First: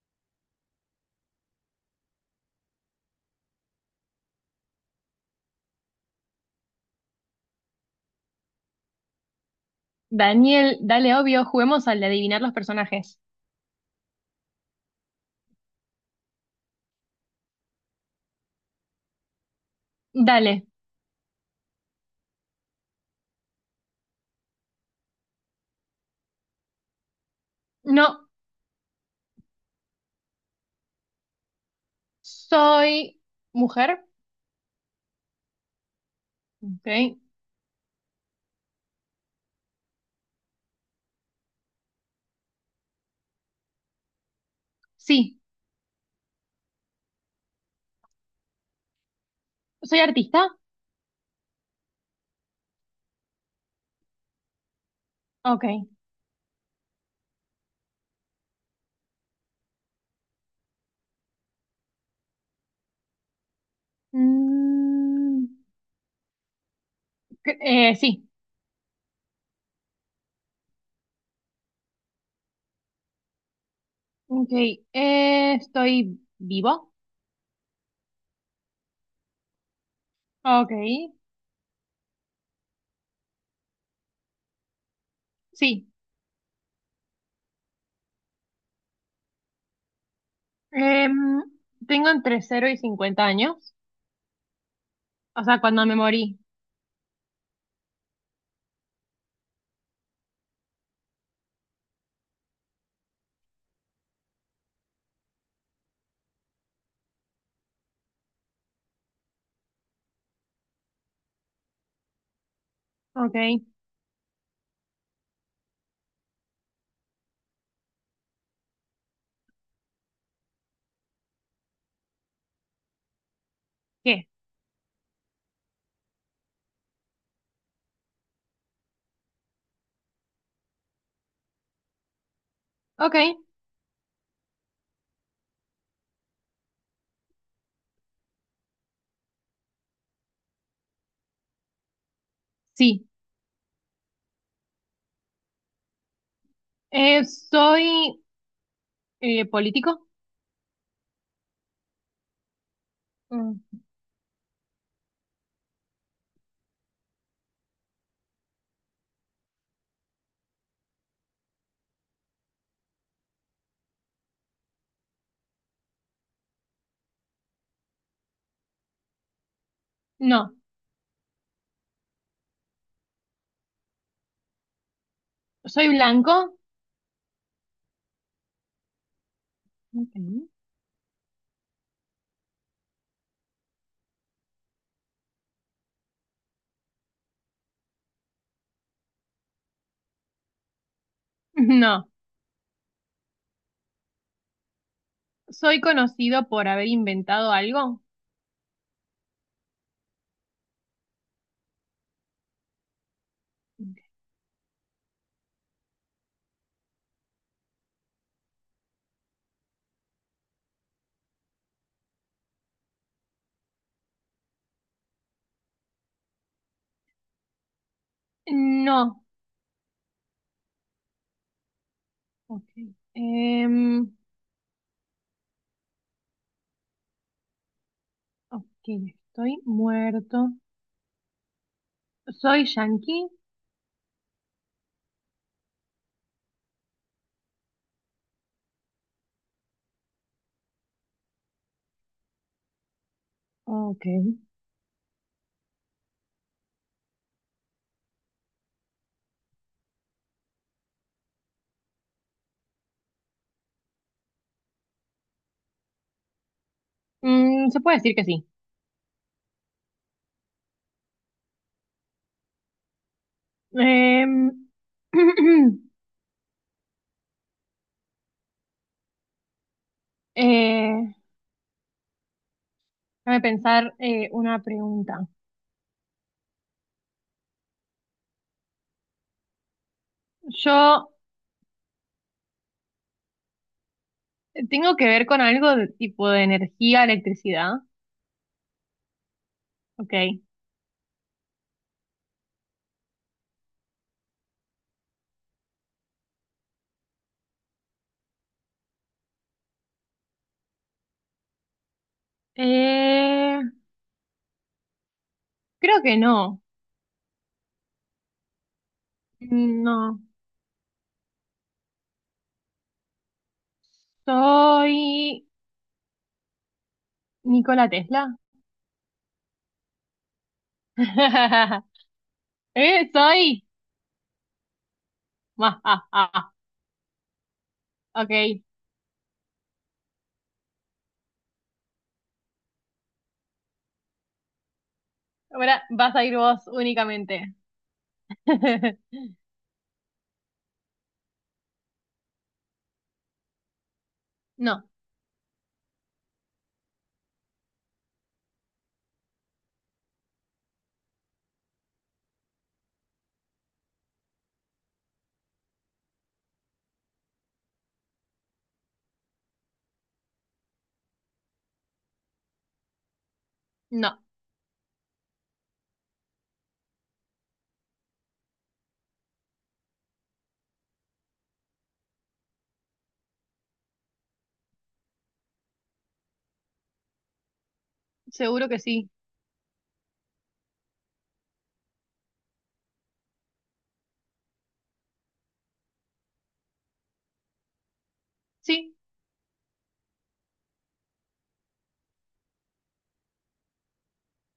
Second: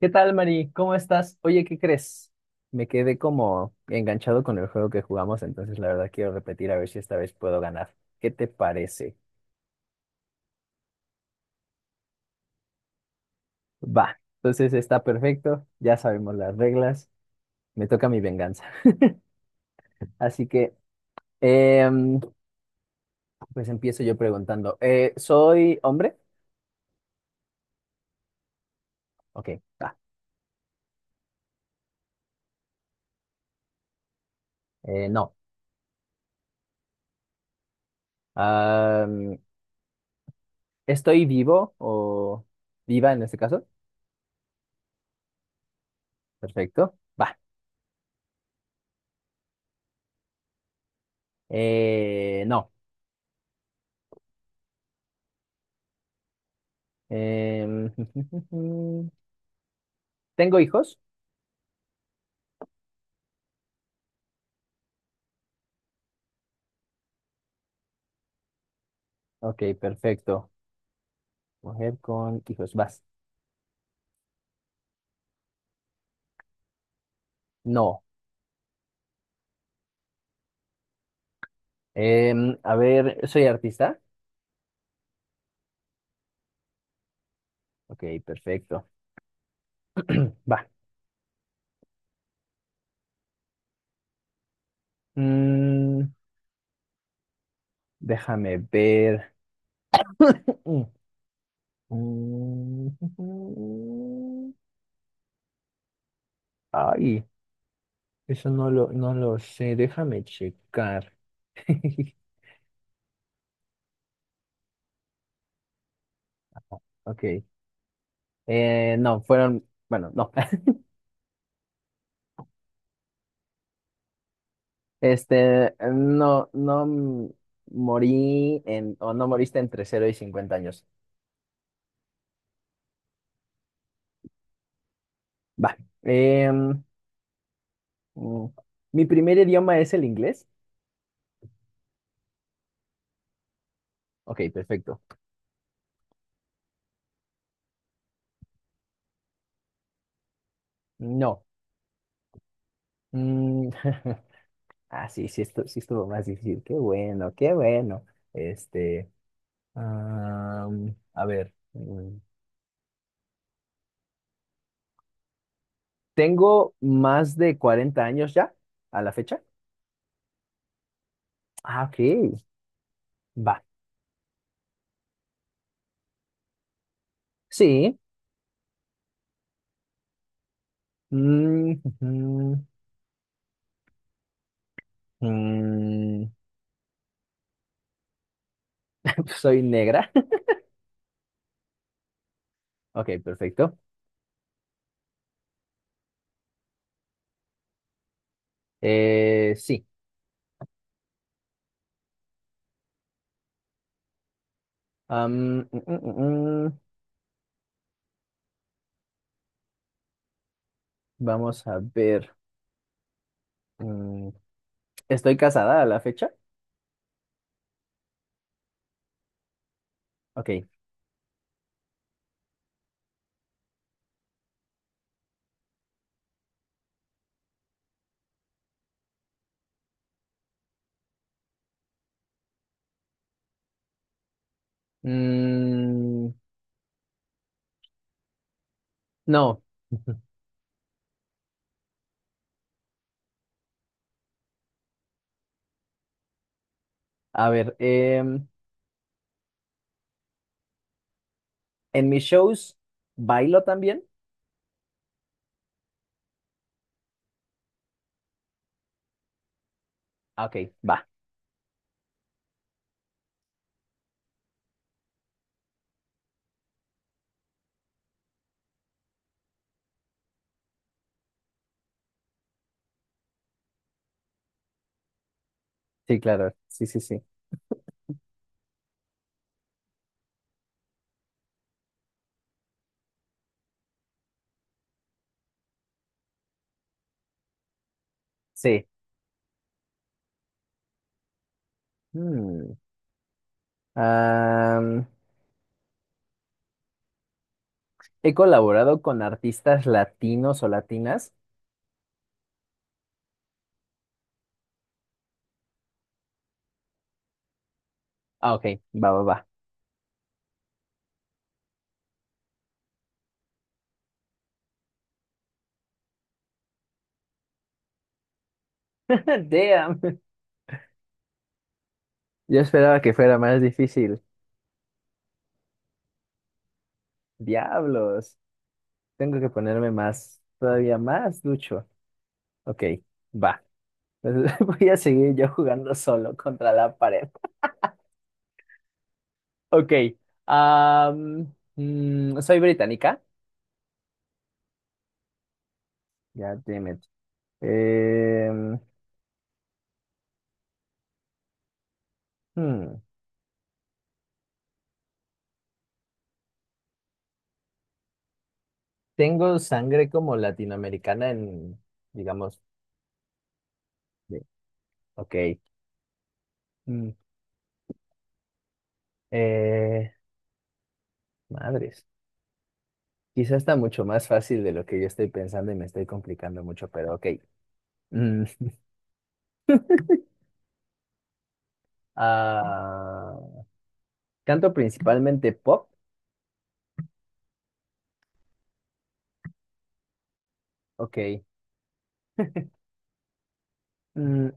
¿Qué tal, Mari? ¿Cómo estás? Oye, ¿qué crees? Me quedé como enganchado con el juego que jugamos, entonces la verdad quiero repetir a ver si esta vez puedo ganar. ¿Qué te parece? Daniel, dale, obvio, juguemos al de adivinar los personajes. Va, entonces está perfecto, ya sabemos las reglas, me toca mi venganza. Así Dale. que, em, pues empiezo yo preguntando, ¿soy hombre? No, Ok, va. soy mujer. No. Ok. Am, ¿Estoy vivo o viva en este caso? Sí. Perfecto, va. ¿Soy artista? No. Ok. Em, ¿Tengo hijos? Mm, sí. Ok, perfecto. Mujer con hijos, vas. Ok. ¿Estoy vivo? No. Ok. A ver, ¿soy artista? Sí. Ok, perfecto. Va. Em, Tengo entre cero y 50 años. O sea, cuando me Mm, morí. déjame ver. Mm, mm, mm. Ay, eso no lo sé. Déjame checar. Ok. Ok. No, fueron, bueno, no. ¿Qué? Este, no, no morí en, o no moriste entre 0 y 50 años. Ok. Va. Em, mm, ¿Mi primer idioma es el inglés? Sí. Ok, perfecto. ¿Soy político? No. Mm, Mm, ah, sí, sí, esto, sí estuvo más difícil. Qué bueno, qué bueno. Este, a ver. ¿Tengo más de 40 años ya a la fecha? No. Ah, ok. Va. ¿Soy blanco? Sí. Ok. Mm, ujú, mm, soy negra. No. Ok, perfecto. ¿Soy conocido por haber inventado algo? Sí. Am, mm, mm, mm, mm. Vamos a ver. Mm, ¿Estoy casada a la fecha? No. Ok. Ok. Em, ok, estoy muerto. ¿Soy yankee? Mm, no. Ok. A ver, ¿en mis shows bailo también? Se puede decir que sí. Ah, ok, va. Em, eh, déjame pensar una pregunta. Sí, claro. Sí, sí, sí. Yo tengo que ver con algo de tipo de energía, electricidad. Sí. Ok. Mm, am, ¿He colaborado con artistas latinos o latinas? Eh, Creo que no. Ah, ok, va, va, va. No. ¿Soy Nikola Tesla? Damn. Yo esperaba que fuera más soy. difícil. Ma, ah, ah, ah. Diablos. ok. Tengo que ponerme más, todavía más ducho. Ok, va. Entonces, voy a seguir yo Ahora jugando vas a solo ir vos contra la pared. únicamente. Ok. Soy británica. No, Ya, damn it. Em, hmm, Tengo sangre como latinoamericana en, digamos, no. de- ok. mm, eh, madres. Quizás está mucho más fácil de lo que yo estoy pensando y me estoy complicando mucho, pero ok. Mm, Seguro que sí. ah, canto principalmente pop. Sí. Ok. Mm,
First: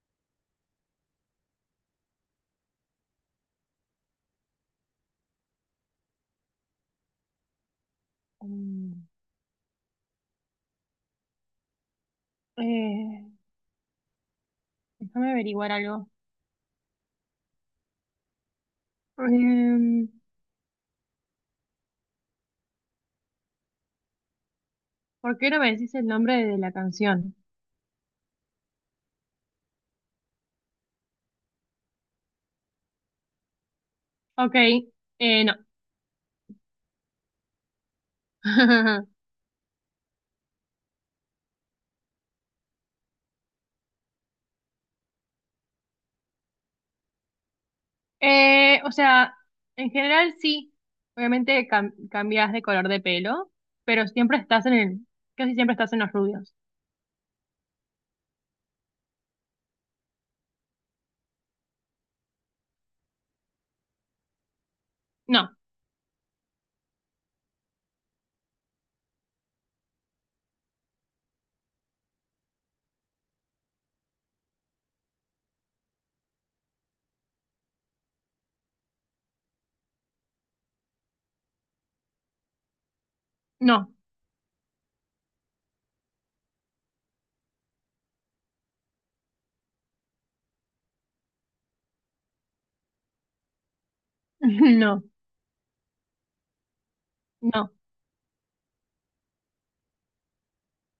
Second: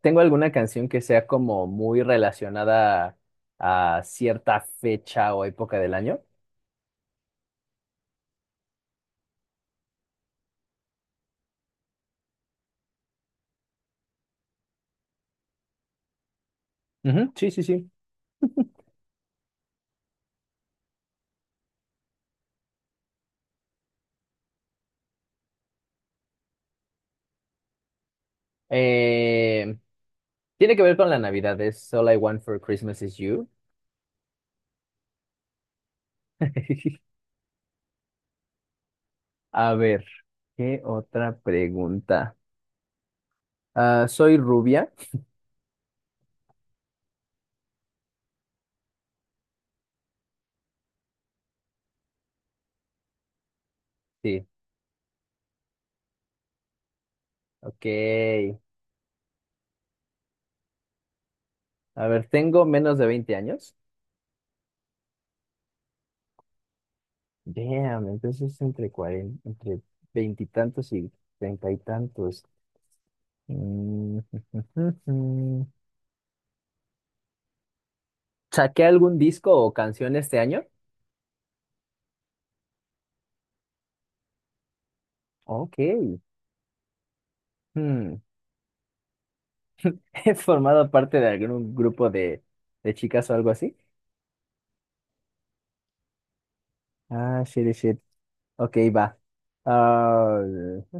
¿tengo alguna canción que sea como muy relacionada a cierta fecha o época del año? Mm, eh, Déjame averiguar algo. Ujú, sí, sí, sí. Em, ¿Por qué no me decís el nombre de la canción? Eh, tiene que ver con la Navidad, es All I Want for Christmas is You. Ok. No. A ver, ¿qué otra pregunta? Ah, ¿soy rubia? O sea, en general sí. Obviamente cam- cambias de color de pelo, pero siempre Sí, estás en el, casi siempre estás en los rubios. ok. A ver, ¿tengo menos de 20 años? No, Damn, entonces entre 40, entre veintitantos y treinta y tantos. Mm, ¿saqué algún disco o canción este año? no, Ok. Hmm. ¿He formado parte de algún grupo de chicas o algo así? no. Ah, No, shit, shit. Ok, va. Ah,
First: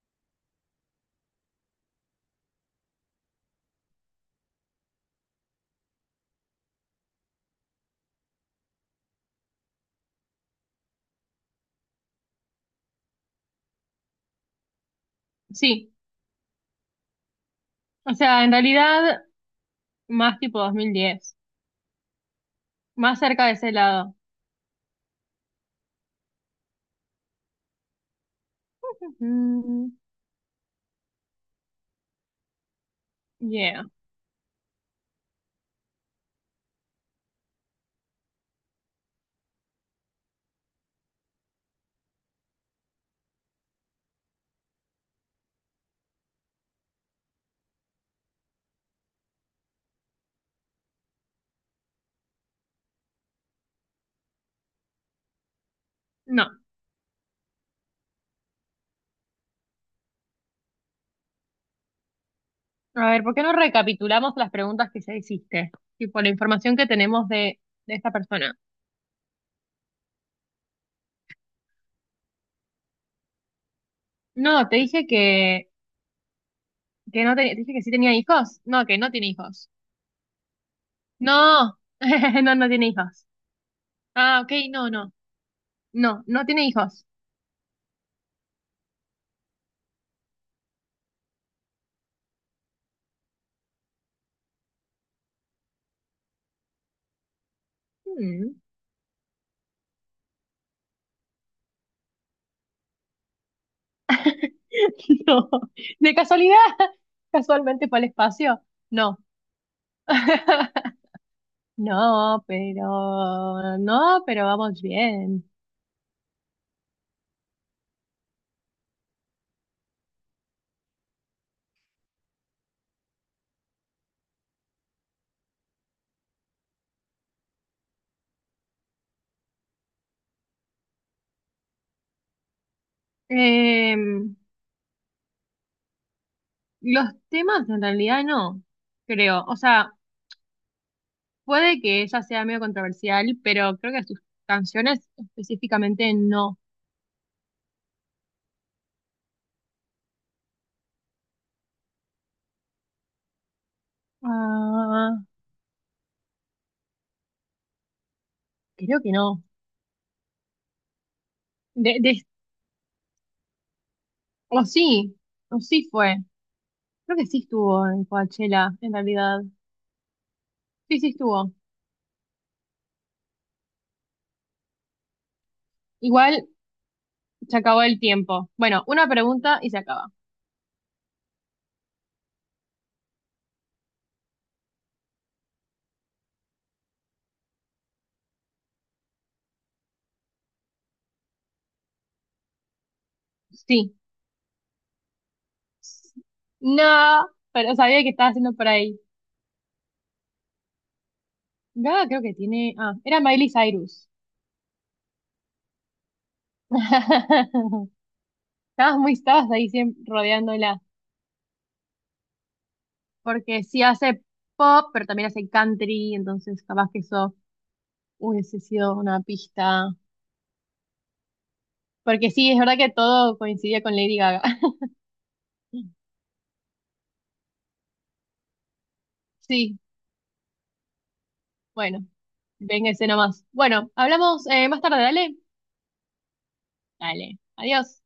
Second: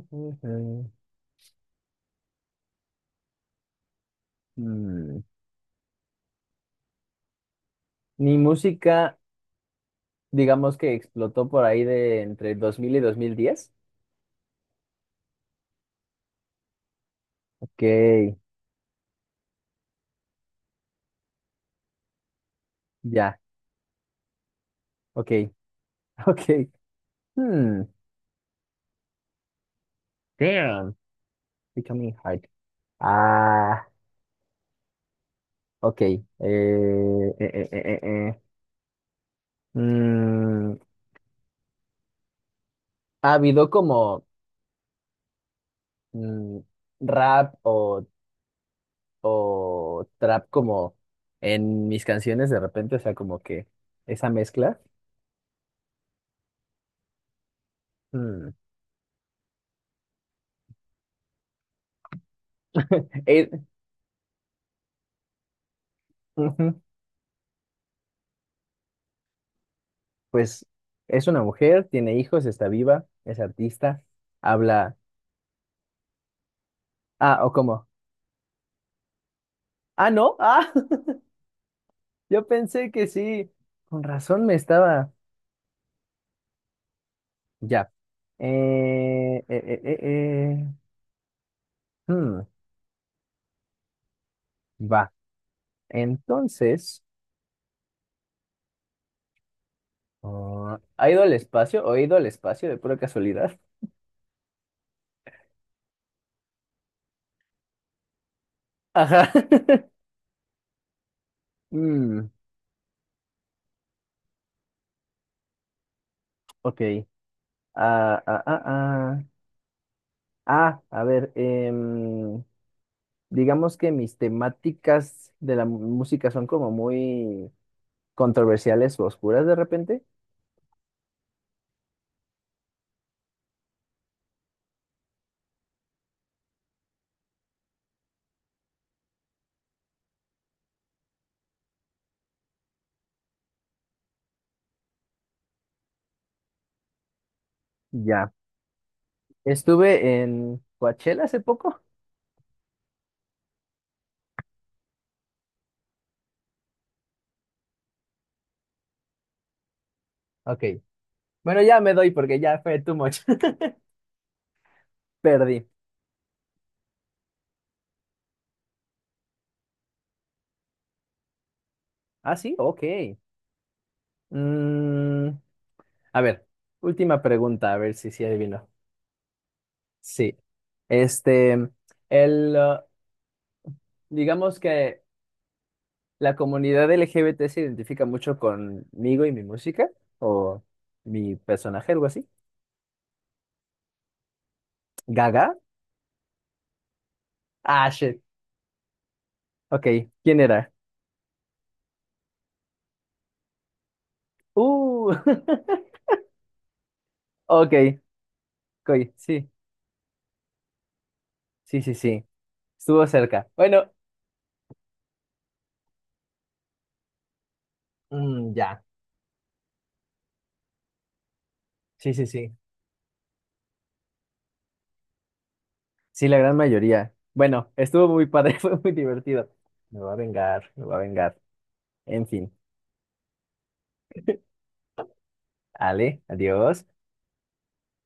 hmm. Mi música, digamos que explotó por ahí de entre 2000 y 2010. sí, Ok, o sea, en realidad más tipo 2010, más ya, cerca de ese lado. ok, ok. Hmm. Mm, Damn, becoming hard. yeah, Ah, ok. Mm, ha habido como mm, rap o trap como en mis canciones de repente, o sea, como que esa mezcla. no. Mm. A ver, ¿por qué Eh, no recapitulamos las preguntas que ya hiciste? Tipo, la información ujú, que tenemos de esta persona. pues es una mujer, tiene hijos, está viva, es artista, No, te habla. dije que no Ah, o tenía, te dije que cómo. sí tenía hijos. No, que no tiene hijos. Ah, no, ah, No, yo no, no tiene pensé que hijos. sí, con Ah, razón ok, me no, estaba. no. No, no tiene hijos. Ya. Eh, eh, eh, eh, eh, hmm, va. Entonces. Mm. Ah, ¿ha ido al espacio o he ido al espacio de pura casualidad? No, de casualidad, casualmente fue al espacio. No. Ajá. Mm, No, pero no, pero vamos bien. ok. Ah, ah, ah, ah. Ah, a ver, digamos que mis temáticas de la música son como muy controversiales o oscuras de repente. Em, los temas en realidad no, creo. O sea, puede que ella sea medio controversial, pero creo que sus canciones específicamente no. Ya. Estuve en Coachella hace poco. Ah, creo que no. Ok. Bueno, ya me De, doy de- porque ya fue too much. o sí, o Perdí. sí fue. Creo que sí estuvo en Coachella, en realidad. Sí, sí estuvo. Ah, sí, ok. Mm, a Igual ver, última se pregunta, a acabó ver el si sí tiempo. adivino. Bueno, una pregunta y se acaba. Sí. Este, el, uh, digamos que la comunidad LGBT se identifica mucho conmigo y mi música, o mi personaje, algo así. Sí. ¿Gaga? No, pero Ah, sabía que shit. estaba haciendo por ahí. Ok, ¿quién era? Gaga creo que tiene. Ah, era Miley Cyrus. Uh, ok, Estabas ok, muy, sí, estabas ahí siempre rodeándola. sí, sí, sí. Estuvo cerca. Porque sí Bueno, hace pop, pero también hace country, entonces capaz que eso mm, hubiese ya. sido una pista. Sí, sí, Porque sí, sí. es verdad que todo coincidía con Lady Gaga. Sí, la gran mayoría. Bueno, estuvo muy padre, fue muy divertido. Sí, Me va a vengar, me va a vengar. bueno, En fin, véngase nomás. Bueno, hablamos más tarde, dale. Ale, adiós. Dale, adiós.